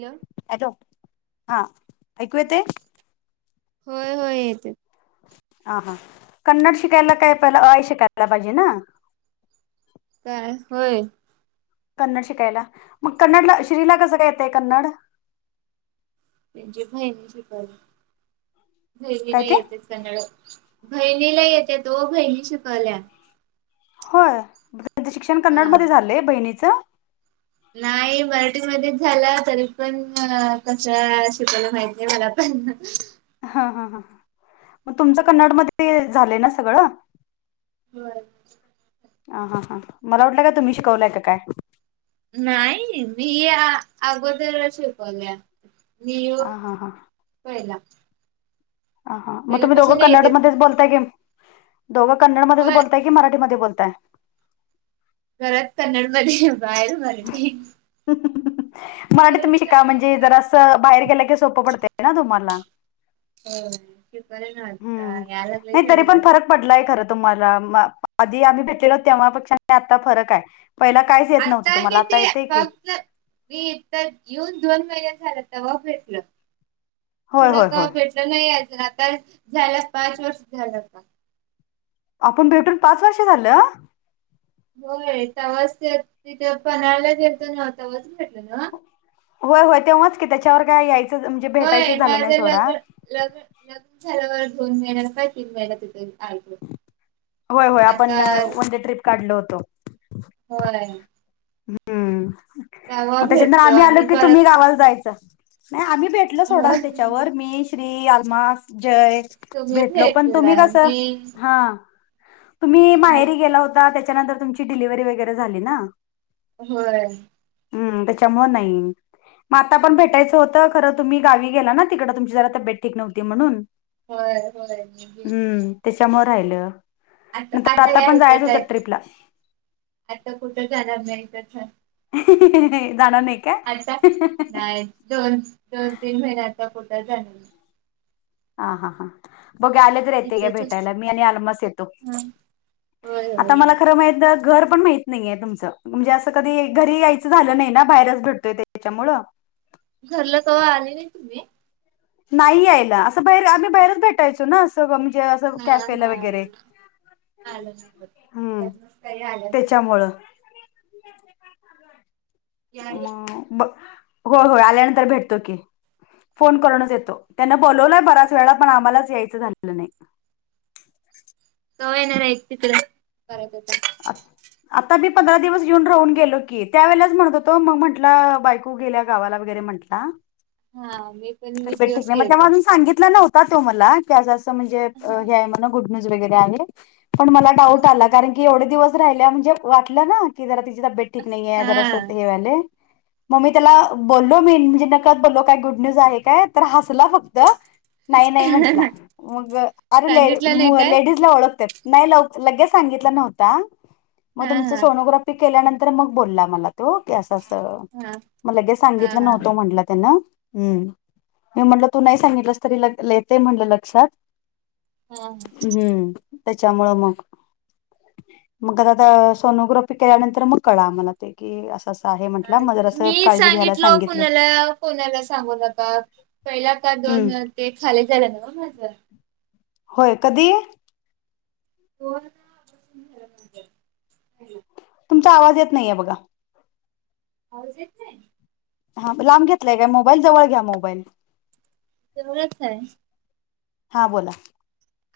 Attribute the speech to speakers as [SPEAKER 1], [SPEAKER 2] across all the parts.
[SPEAKER 1] Hello.
[SPEAKER 2] Hello, हा ऐकू येताय?
[SPEAKER 1] होय होय येते
[SPEAKER 2] ह हा कन्नड शिकायला काय पहिलं अ आ इ शिकायला पाहिजे ना.
[SPEAKER 1] काय होय.
[SPEAKER 2] कन्नड शिकायला मग कन्नडला श्रीला कसं काय येतंय कन्नड.
[SPEAKER 1] म्हणजे बहीण शिकाली बहिणीला
[SPEAKER 2] काय ते
[SPEAKER 1] येतच. बहिणीला येत्यात ओ बहिणी शिकाल्या.
[SPEAKER 2] होय त्यांचं शिक्षण कन्नड
[SPEAKER 1] हा
[SPEAKER 2] मध्ये झालंय बहिणीचं.
[SPEAKER 1] नाही मराठीमध्येच झाला तरी पण कस शिकला माहिती. मला पण.
[SPEAKER 2] हा हा ह मग तुमचं कन्नड मध्ये झालंय ना सगळं.
[SPEAKER 1] होय.
[SPEAKER 2] ह हा हां मला वाटलं का तुम्ही शिकवलाय काय.
[SPEAKER 1] नाही मी अगोदर शिकवल्या.
[SPEAKER 2] हा
[SPEAKER 1] न्यूयर्क
[SPEAKER 2] हा हां
[SPEAKER 1] पहिला
[SPEAKER 2] ह मग तुम्ही दोघं
[SPEAKER 1] पहिल्यापासून येते
[SPEAKER 2] कन्नडमध्येच बोलताय की दोघं कन्नडमध्येच
[SPEAKER 1] होय
[SPEAKER 2] बोलताय की मराठीमध्ये बोलताय.
[SPEAKER 1] घरात कन्नड मध्ये बाहेर मराठी.
[SPEAKER 2] मराठी तुम्ही
[SPEAKER 1] परत
[SPEAKER 2] शिका म्हणजे
[SPEAKER 1] होय
[SPEAKER 2] जर असं बाहेर गेलं की सोपं पडत ना तुम्हाला.
[SPEAKER 1] होय शिकवलं
[SPEAKER 2] हम्म.
[SPEAKER 1] घरात या लागलंय
[SPEAKER 2] नाही तरी
[SPEAKER 1] जरा
[SPEAKER 2] पण
[SPEAKER 1] जरा.
[SPEAKER 2] फरक पडलाय खरं तुम्हाला आधी आम्ही भेटलेलो तेव्हा पेक्षा आता फरक आहे. पहिला काहीच येत नव्हतं तुम्हाला आता
[SPEAKER 1] किती
[SPEAKER 2] येते की.
[SPEAKER 1] फक्त मी इथं येऊन दोन महिने झाले तेव्हा भेटलं.
[SPEAKER 2] होय
[SPEAKER 1] पुढ
[SPEAKER 2] होय होय.
[SPEAKER 1] कवा भेट नाही आता झालं पाच वर्ष झालं आता.
[SPEAKER 2] आपण भेटून पाच वर्षे झालं.
[SPEAKER 1] होय तवाच तिथे पन्हाळाला गेलतो ना तवाच भेटल ना.
[SPEAKER 2] होय होय तेव्हाच की त्याच्यावर काय यायचं म्हणजे भेटायचं
[SPEAKER 1] होय
[SPEAKER 2] झालं नाही
[SPEAKER 1] माझं
[SPEAKER 2] सोडा.
[SPEAKER 1] लग्न लग्न लग्न झाल्यावर दोन महिन्या काय तीन महिन तिथे आई
[SPEAKER 2] होय होय आपण वन डे ट्रीप काढलो होतो.
[SPEAKER 1] होय.
[SPEAKER 2] हम्म.
[SPEAKER 1] तवा
[SPEAKER 2] मग त्याच्यानंतर
[SPEAKER 1] भेटलो
[SPEAKER 2] आम्ही आलो
[SPEAKER 1] आणि
[SPEAKER 2] की तुम्ही
[SPEAKER 1] परत
[SPEAKER 2] गावाला जायचं. नाही आम्ही भेटल
[SPEAKER 1] हो
[SPEAKER 2] सोडा त्याच्यावर मी, श्री, अलमा, जय.
[SPEAKER 1] तुम्ही
[SPEAKER 2] भेटलो पण
[SPEAKER 1] भेटला
[SPEAKER 2] तुम्ही कस
[SPEAKER 1] मी
[SPEAKER 2] हा. तुम्ही
[SPEAKER 1] मी आलो
[SPEAKER 2] माहेरी
[SPEAKER 1] नाही.
[SPEAKER 2] गेला होता त्याच्यानंतर तुमची डिलिव्हरी वगैरे झाली ना.
[SPEAKER 1] होय.
[SPEAKER 2] हम्म त्याच्यामुळ नाही. मातता पण भेटायचं होत खरं तुम्ही गावी गेला ना तिकडे तुमची जरा तब्येत ठीक नव्हती म्हणून.
[SPEAKER 1] होय बि
[SPEAKER 2] हम्म त्याच्यामुळे राहिलं नंतर आता
[SPEAKER 1] या
[SPEAKER 2] पण जायच
[SPEAKER 1] इथंच आहे
[SPEAKER 2] होतं ट्रीपला.
[SPEAKER 1] आता कुठं झाला नाही तर.
[SPEAKER 2] जाणार नाही. का
[SPEAKER 1] आता नाही दोन दोन तीन महिन्याचा कुठं झाले.
[SPEAKER 2] ह हा हां बघ आले. बर येते घ्या
[SPEAKER 1] इथंचच
[SPEAKER 2] भेटायला मी आलमाचं येतो
[SPEAKER 1] हा होय
[SPEAKER 2] आता
[SPEAKER 1] होय या
[SPEAKER 2] मला खरं माहीत न्हई घर पण माहित नाहीये तुमचं म्हणजे असं कधी घरी यायचं झालं नाही ना बाहेरच भटतोय त्याच्यामुळं.
[SPEAKER 1] घरलं कव्हा आली नाही तुम्ही.
[SPEAKER 2] नाही यायला असं बाहेर आम्ही बाहेरच भेटायचो ना अस. सं म्हणजे असं
[SPEAKER 1] हा
[SPEAKER 2] कॅफेला
[SPEAKER 1] हा
[SPEAKER 2] वगैरे हम्म
[SPEAKER 1] [unintelligible]
[SPEAKER 2] त्याच्यामुळं
[SPEAKER 1] या
[SPEAKER 2] म
[SPEAKER 1] रे
[SPEAKER 2] ब हो हो आल्यानंतर भेटतो की फोन करूनच येतो. त्यानं बोलवलंय बराच वेळा पण आम्हालाच यायचं झालं नाही.
[SPEAKER 1] कवा येणार आहेस हिकडं परत एकदा.
[SPEAKER 2] आता मी पंधरा दिवस येेऊन राहून गेलो की त्यावेेळेलाच म्हणत होतो मग म्हटलं बायको गेल्या गावाला वगैरे म्हंटला.
[SPEAKER 1] हा. मी पण वीस
[SPEAKER 2] तब्येत ठीक
[SPEAKER 1] दिवस
[SPEAKER 2] नाही मग
[SPEAKER 1] गेलतो
[SPEAKER 2] त्यामुळ अजून सांगितला नव्हता त्यो मला की असं असं म्हणजे हे
[SPEAKER 1] हा
[SPEAKER 2] हाय म्हणून. म्हण गुड न्युज वैगेरे आहे पण मला
[SPEAKER 1] हा
[SPEAKER 2] डाऊट आला कारण की एवढे दीवस राहिल्या म्हणजे वाटल ना की जरा तिजी तब्येत ठीक नाहीेयाय जरास
[SPEAKER 1] हा
[SPEAKER 2] हे व्हायलय. मम्मी त्याला बोललो मीन म्हणजे नकळत बोललो काय गुड न्यूज आहे काय तर हसला फक्त. नाही नाही म्हंटला मग अरे ले अ
[SPEAKER 1] सांगितलं
[SPEAKER 2] म
[SPEAKER 1] नाही काय
[SPEAKER 2] लेडीज ला ओळखतात. नाही लव लगेच सांगितलं नव्हता मग
[SPEAKER 1] हा
[SPEAKER 2] तुमच
[SPEAKER 1] हा
[SPEAKER 2] सोनोग्राफी केल्यानंतर मग बोलला मला. त्यो की असं असं
[SPEAKER 1] हा
[SPEAKER 2] म लगे
[SPEAKER 1] हा
[SPEAKER 2] सांगितलं
[SPEAKER 1] हा
[SPEAKER 2] नव्हतं म्हंटलं त्यान हम्. मी म्हणल तू नाही सांगितलंस तरी ल येते म्हटलं लक्षात
[SPEAKER 1] हा
[SPEAKER 2] हम्म. त्याच्यामुळ मग मग घरात सोनोग्राफी केल्यानंतर मग कळळ अम्हाला ते की अस -
[SPEAKER 1] ह मी सांगितलो
[SPEAKER 2] सांगितले
[SPEAKER 1] कुणाला कोणाला सांगू नका पहिला का
[SPEAKER 2] हम्म
[SPEAKER 1] दोन ते खाली झालं ना व माझ.
[SPEAKER 2] होय कधी?
[SPEAKER 1] कोर -
[SPEAKER 2] तुमचा आवाज येत नाहीय बघा.
[SPEAKER 1] आवाज येत नई.
[SPEAKER 2] हा लांब घेतलाय काय मोबाईल जवळ घ्या मोबाईल.
[SPEAKER 1] जवळच आय.
[SPEAKER 2] हा बोला.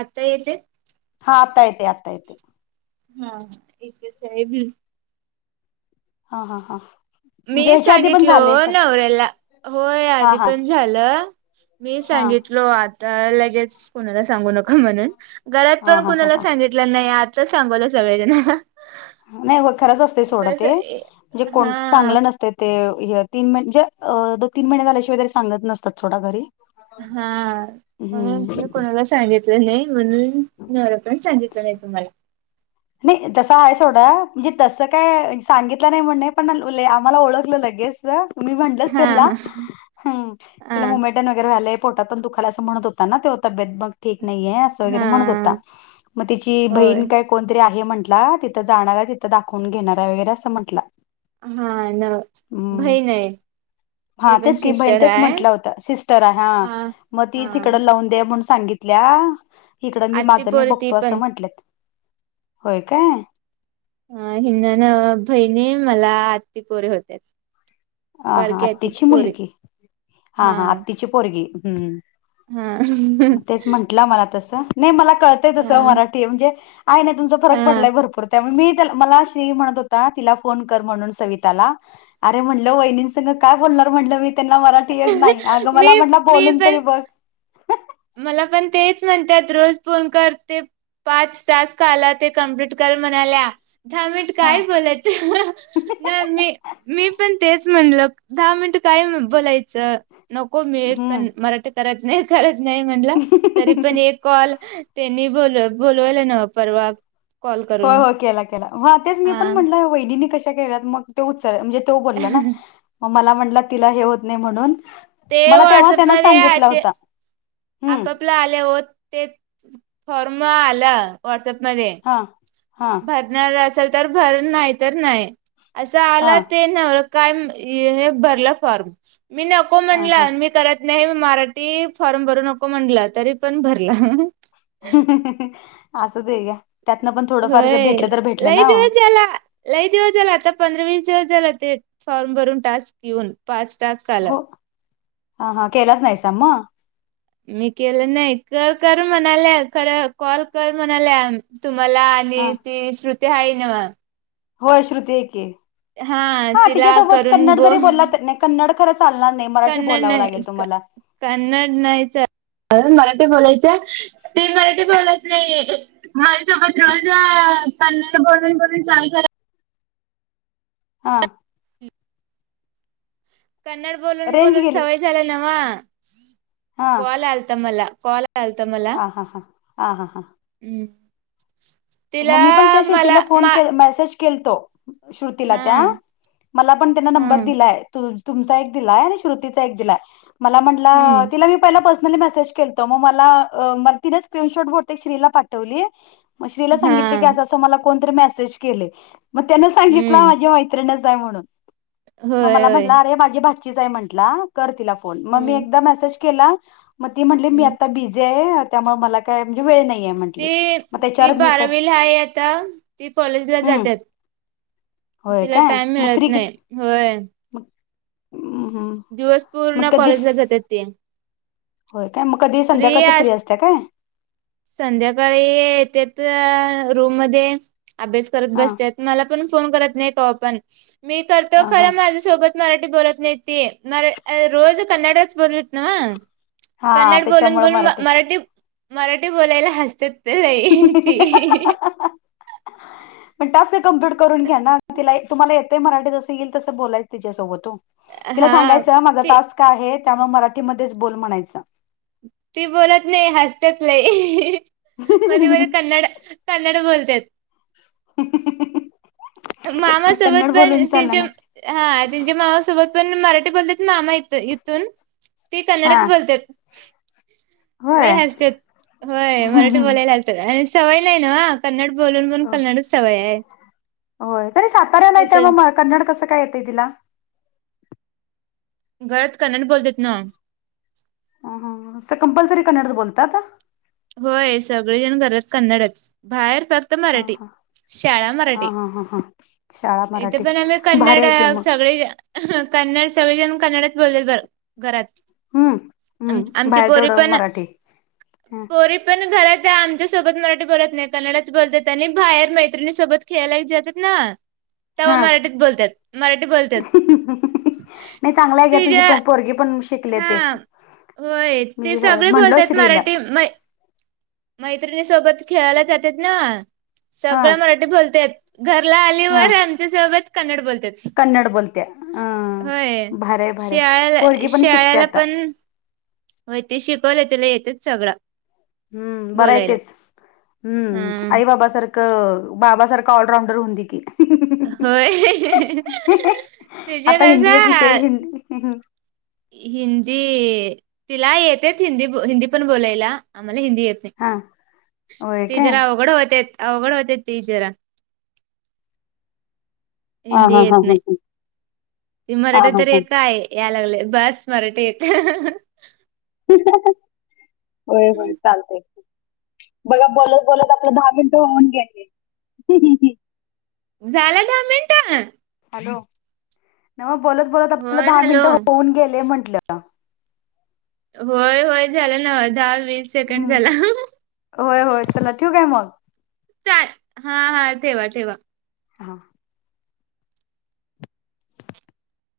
[SPEAKER 1] आता येत्यात.
[SPEAKER 2] हा आत्ता येतय आत्ता येतय.
[SPEAKER 1] हा [unintelligible] हम्म
[SPEAKER 2] हा हा हां.
[SPEAKER 1] मी सांगितल ओ नवरऱ्याला होय
[SPEAKER 2] हा हा
[SPEAKER 1] आधी पण
[SPEAKER 2] हा
[SPEAKER 1] झालं. मी सांगितलो आता लगेच कोणाला सांगू नका म्हणून. घरात
[SPEAKER 2] हा
[SPEAKER 1] पण
[SPEAKER 2] हा हा
[SPEAKER 1] कुणाला
[SPEAKER 2] हा
[SPEAKER 1] सांगितलं नाही आताच सांगवलं सगळेजणा.
[SPEAKER 2] नाही ओ खरंच असतय सोडा ते म्हणजे कोण
[SPEAKER 1] हा
[SPEAKER 2] चांगलं नसतय ते. ते हे तीन म म्हणजे दो तीन महिने झाल्या शिवाय वगैरे सांगत नसतात सोडा घरी.
[SPEAKER 1] हा म्हणून
[SPEAKER 2] हम्म
[SPEAKER 1] मी कोणाला सांगित - तलो नाही म्हणून नवरा पण सांगितला नाही तुम्हाला.
[SPEAKER 2] नाही तसं आहे सोडा म्हणजे तसं काय सांगितलं नाही म्हणणे पण आम्हाला ओळखलं लगेच. मी म्हटल
[SPEAKER 1] हा
[SPEAKER 2] त्याला
[SPEAKER 1] हा
[SPEAKER 2] तिला
[SPEAKER 1] हा
[SPEAKER 2] मुई मेट वगैरे व्हायलय पोटात पण दुखाला असं म्हत होता ना तेव तब्येत मग ठीक नाही याय. य वगैरे म्हणत होता
[SPEAKER 1] हा
[SPEAKER 2] मग तची
[SPEAKER 1] होय
[SPEAKER 2] बहीण काय कोणतरी आहे म्हंटला तिथं जाणार आहे तिथं दाखवून घेणार आहे वगैरे असं म्हटला.
[SPEAKER 1] हा न
[SPEAKER 2] हम्म
[SPEAKER 1] बहीणाय.
[SPEAKER 2] हा तेच की बहिण तेच म्हटलं होत सिस्टर आहे हा मग ती तिच तिकड लावून द्या म्हणून सां सांगितल्या इकडं मी
[SPEAKER 1] आत्ती
[SPEAKER 2] माझं मी
[SPEAKER 1] पोरी ती
[SPEAKER 2] बघतो असं
[SPEAKER 1] पण
[SPEAKER 2] म्हंटलत होय काय
[SPEAKER 1] अ हिनन बहिणी मला आत्ती पोरे होत्या [unintelligible]
[SPEAKER 2] हा हा
[SPEAKER 1] बारकी
[SPEAKER 2] आत्तीची
[SPEAKER 1] पोरी
[SPEAKER 2] मुलगी हा हा आत्तीची पोरगी हम् [unintelligible]
[SPEAKER 1] हा [unintelligible]
[SPEAKER 2] मला तस नाही मला कळतंय तस
[SPEAKER 1] हा
[SPEAKER 2] मराठी म्हणजे आहे नाही तुमचा फरक
[SPEAKER 1] हा
[SPEAKER 2] पडलाय भरपूर त्यामुळे मी- मला श्री म्हणत होता तिला फोन कर म्हणून सविताला अरे म्ह [unintelligible] ल वहिनीं संग काय बोलणार म्हटलं मी त्यांना मराठी येत नाही अगं
[SPEAKER 1] मी
[SPEAKER 2] मला म्हट
[SPEAKER 1] मी
[SPEAKER 2] बोलून तरी
[SPEAKER 1] पण
[SPEAKER 2] बघ- [unintelligible]
[SPEAKER 1] मला पण तेच म्हणतात रोज फोन करते [unintelligible] पाच तास आला ते कमप्लीट कर म्हणाल्या दहा मिट काय बोलाय [unintelligible]
[SPEAKER 2] ह [unintelligible]
[SPEAKER 1] नाही मी मी पण तेच म्हणल दहा मिनट काय बोलायचं. [unintelligible] नको मिळे
[SPEAKER 2] हम्म
[SPEAKER 1] मराठी करत नाही करत नाही म्हणलं तरी पण एक कॉल- [unintelligible] त्यांनी बोल बोलवलं न परवा [unintelligible]
[SPEAKER 2] हो
[SPEAKER 1] करून
[SPEAKER 2] हो केला केला आताच मी
[SPEAKER 1] हा
[SPEAKER 2] पण म्हटलं वैदिनी कशा केल्यात मग [unintelligible] तो उच म्हणजे तो बोलला ना म मला म्हटला तिला हे होत नाही म्हणून [unintelligible]
[SPEAKER 1] ते
[SPEAKER 2] मला तेव्हा
[SPEAKER 1] व्हॉट्सअप
[SPEAKER 2] त्यान
[SPEAKER 1] मध्ये
[SPEAKER 2] सांगितला
[SPEAKER 1] आचे
[SPEAKER 2] होता हम् [unintelligible]
[SPEAKER 1] आपापला आले हो ते फॉर्म आला [unintelligible] व्हॉट्सअप मध्ये
[SPEAKER 2] हा हा
[SPEAKER 1] भरणार असेल तर भर नाही तर नाही [unintelligible] असं
[SPEAKER 2] हा
[SPEAKER 1] आला ते न काय भरला फॉर्म मी नक- [unintelligible] नको
[SPEAKER 2] हा हा
[SPEAKER 1] म्हणला मी करत नाही मराठी फॉर्म भरू नको म्हणला तरी पण भरला. [unintelligible]
[SPEAKER 2] अस असत ह का [unintelligible] त्यातना पण [unintelligible]
[SPEAKER 1] होय
[SPEAKER 2] भेटलं तर भेटलं
[SPEAKER 1] लय
[SPEAKER 2] ना हो
[SPEAKER 1] जव चला [unintelligible] लई दिवस झाला आता पंधरा वीस दिवस झाला ते फॉर्म भरून टास्क घेऊन पाच टास्क आलात.
[SPEAKER 2] हो. हा हा केलाच नाहीसम [unintelligible]
[SPEAKER 1] मी केलं नाही कर कर म्हणाल्या खरं कॉल कर म्हणाल्या तुम्हाला
[SPEAKER 2] हा
[SPEAKER 1] ती श्रुती हाय ना [unintelligible]
[SPEAKER 2] होय श्रुती एके [unintelligible] हा
[SPEAKER 1] तिला
[SPEAKER 2] तिच्यासोबत
[SPEAKER 1] करून
[SPEAKER 2] कन्नड जरी
[SPEAKER 1] बोल
[SPEAKER 2] बोलला नाही कन्नड खरं चालणार नाही मराठी
[SPEAKER 1] कन्नड
[SPEAKER 2] बोलावं लागेल
[SPEAKER 1] नाही
[SPEAKER 2] तुम्हाला
[SPEAKER 1] कन्नड नाहीच मराठी बोलायचं ते मराठी बोलात नाही. हा सोबत रोज पन् बोलून बोलून चाल [unintelligible]
[SPEAKER 2] हा [unintelligible]
[SPEAKER 1] हम [unintelligible] कन्नड बोलून
[SPEAKER 2] रेंज
[SPEAKER 1] बोलून
[SPEAKER 2] गेली
[SPEAKER 1] सवय झाल नावा
[SPEAKER 2] हा
[SPEAKER 1] कल आलता मला कॉल चालत मला
[SPEAKER 2] हा हा हा हा हा
[SPEAKER 1] हम् [unintelligible]
[SPEAKER 2] मम्मी पणच्या श्रुतीला फोन
[SPEAKER 1] मा
[SPEAKER 2] मेसेज [unintelligible] श्रतीला
[SPEAKER 1] हा
[SPEAKER 2] त्या मला पण त्यां
[SPEAKER 1] हा
[SPEAKER 2] नंर दिलाय [unintelligible] तुमचा एक दिलाय आणि श्रुतीचा एक दिलाय मला म्हंटलं
[SPEAKER 1] हम्म
[SPEAKER 2] तिला मी [unintelligible] पर्ली म म मला तिनशट पाठवली [unintelligible] म स मा [unintelligible]
[SPEAKER 1] हा हम्म
[SPEAKER 2] म्हण म
[SPEAKER 1] होय
[SPEAKER 2] म म्हट
[SPEAKER 1] होय
[SPEAKER 2] अरे माझी भा म्हट ति [unintelligible] ग मी
[SPEAKER 1] हम्म
[SPEAKER 2] एक म म म्ह मी आ
[SPEAKER 1] हम्म
[SPEAKER 2] ब [unintelligible] त्यामुळे मला काय म्हणजे वेळ नाही आहे म्ह [unintelligible]
[SPEAKER 1] ती ती बारावीला हाय आता ती कॉलेजला
[SPEAKER 2] हम्म
[SPEAKER 1] जातात. [unintelligible] तिला टाइम मिळत नाही होय, [unintelligible]
[SPEAKER 2] मम् हम्म [unintelligible]
[SPEAKER 1] दिवस
[SPEAKER 2] मग
[SPEAKER 1] पूर्ण
[SPEAKER 2] कधी
[SPEAKER 1] कॉलेजला जातात ते [unintelligible]
[SPEAKER 2] होय काय मग कधी संध्याकाळच फ्री
[SPEAKER 1] अस
[SPEAKER 2] असते काय [unintelligible]
[SPEAKER 1] संध्याकाळी येतेत रूम मध्ये अभ्यास करत
[SPEAKER 2] हा
[SPEAKER 1] बसतात [unintelligible] मला पण फोन करत नाही का पण मी करतो
[SPEAKER 2] ह
[SPEAKER 1] खर
[SPEAKER 2] हा
[SPEAKER 1] माझ्यासोबत मराठी बोलत नाही [unintelligible] ते मर रोज कनडच बोललीत नव्ह
[SPEAKER 2] हा
[SPEAKER 1] कन्नड बोलून,
[SPEAKER 2] त्याच्यामुळं
[SPEAKER 1] बोलून मराठी मराठी बोलायला हसतात ती लई ती
[SPEAKER 2] पण टास्क कम्प्लीट करून घ्या ना तिला तुम्हाला येतेय मराठी जसं येईल तस बोलायचं तिच्यासोबत ओ तिला
[SPEAKER 1] हा
[SPEAKER 2] सांगायचं माझा
[SPEAKER 1] ती
[SPEAKER 2] टास्क आहे त्यामुळे मराठीमध्येच बोल म्हणायचं
[SPEAKER 1] ती बोलत नाही हसतेच लई मध्ये, मध्ये कन्नड कन्नड बोलत्यात.
[SPEAKER 2] [inaudible]
[SPEAKER 1] मामासोबत
[SPEAKER 2] कन्नड बोलून
[SPEAKER 1] पण
[SPEAKER 2] चालणार
[SPEAKER 1] त्यांच्या
[SPEAKER 2] नाही
[SPEAKER 1] हा त्यांच्या मामासोबत पण मराठी बोलतात मामा इथ इथून ती
[SPEAKER 2] हा
[SPEAKER 1] कन्नडच बोलत्यात. लय
[SPEAKER 2] होय
[SPEAKER 1] हसत्यात होय मराठी बोलायला हसत्यात आणि सवय नाही नव्ह कन्नड बोलून बोलून कन्नड सवय हाय.
[SPEAKER 2] होय तरी साताऱ्याला इथं हाय त्यामुळे मग कन्नड कसं काय येतंय तिला?
[SPEAKER 1] घरात कन्नड बोलतात नव्ह
[SPEAKER 2] असं कंपल्सरी कन्नड बोलतात?
[SPEAKER 1] होय सगळेजण घरात कन्नडच बाहेर फक्त
[SPEAKER 2] हा
[SPEAKER 1] मराठी
[SPEAKER 2] हा
[SPEAKER 1] शाळा
[SPEAKER 2] हा
[SPEAKER 1] मराठी
[SPEAKER 2] हा हा हा शाळा
[SPEAKER 1] इथ
[SPEAKER 2] मराठी
[SPEAKER 1] पण आम्ही
[SPEAKER 2] भारी
[SPEAKER 1] कन्नड
[SPEAKER 2] आहे की मग
[SPEAKER 1] सगळी कन्नड सगळेजण कन्नडच बोलतेत बर घरात
[SPEAKER 2] हम्म हम्म
[SPEAKER 1] आमची
[SPEAKER 2] बाहेर
[SPEAKER 1] पोरी
[SPEAKER 2] तेवढं
[SPEAKER 1] पण
[SPEAKER 2] मराठी ह
[SPEAKER 1] पोरी पण घरात आमच्यासोबत मराठी बोलत नाही कन्नडच बोलतात आणि बाहेर मैत्रिणीसोबत खेळालायच जातात ना,
[SPEAKER 2] [inaudible]
[SPEAKER 1] तवा मराठीत बोलत्यात मराठी बोलत्यात,
[SPEAKER 2] ह नाही चांगला हाय घ्या तुझीे पण पोरगी पण शिक ले
[SPEAKER 1] हा
[SPEAKER 2] ते
[SPEAKER 1] होय
[SPEAKER 2] मी
[SPEAKER 1] ते
[SPEAKER 2] जरा
[SPEAKER 1] सगळे
[SPEAKER 2] म्हणलो
[SPEAKER 1] बोलतात
[SPEAKER 2] श्रीला
[SPEAKER 1] मराठी मै मैत्रिणी सोबत खेळायला जातात ना
[SPEAKER 2] हा
[SPEAKER 1] सगळं मराठी बोलतेत घरला
[SPEAKER 2] हा
[SPEAKER 1] आलीवर आमच्या सोबत कन्नड बोलतात
[SPEAKER 2] कन्नड बोलत्या अ
[SPEAKER 1] होय,
[SPEAKER 2] भारी आहे भारी आहे
[SPEAKER 1] शाळला,
[SPEAKER 2] पोरगी पण शिकते
[SPEAKER 1] शाळला
[SPEAKER 2] आता
[SPEAKER 1] पण हो ते शिकवले तिला येतेच सगळं
[SPEAKER 2] हम्म बराय
[SPEAKER 1] बोलायला
[SPEAKER 2] तेच
[SPEAKER 1] हा
[SPEAKER 2] हम्म आई बाब सारखं बाबा सारख ऑलराउंडर होऊ दे की,
[SPEAKER 1] होय, तिज सारखं.
[SPEAKER 2] ह हा
[SPEAKER 1] हिंदी, तिला येतेच हिंदी, हिंदी पण बोलायला आम्हाला हिंदी येत
[SPEAKER 2] हा होय
[SPEAKER 1] ते,
[SPEAKER 2] काय
[SPEAKER 1] जरा अवघड होतेत अवघड होतेत ती जरा
[SPEAKER 2] हा
[SPEAKER 1] हिंदी
[SPEAKER 2] हा हा
[SPEAKER 1] येत
[SPEAKER 2] हां
[SPEAKER 1] नाही
[SPEAKER 2] हां
[SPEAKER 1] ती मराठ तर एक हाय याय लागलय बास मराठी एक
[SPEAKER 2] होय, होय चालतय बघा बोलत बोलत आपलं दहा मिनिटं होऊन गेले
[SPEAKER 1] झाला दहा मिनट
[SPEAKER 2] हॅलो, नव्ह बोलत, बोलत आपला
[SPEAKER 1] होय
[SPEAKER 2] दहा
[SPEAKER 1] हॅलो
[SPEAKER 2] मिनिटं होऊन गेले म्हंटलं
[SPEAKER 1] होय, होय झालं न दहा वीस सेकंड
[SPEAKER 2] हम्म
[SPEAKER 1] झाल
[SPEAKER 2] होय, होय चला ठेऊ कां मग?
[SPEAKER 1] चा, हा हा ठेवा ठेवा
[SPEAKER 2] हां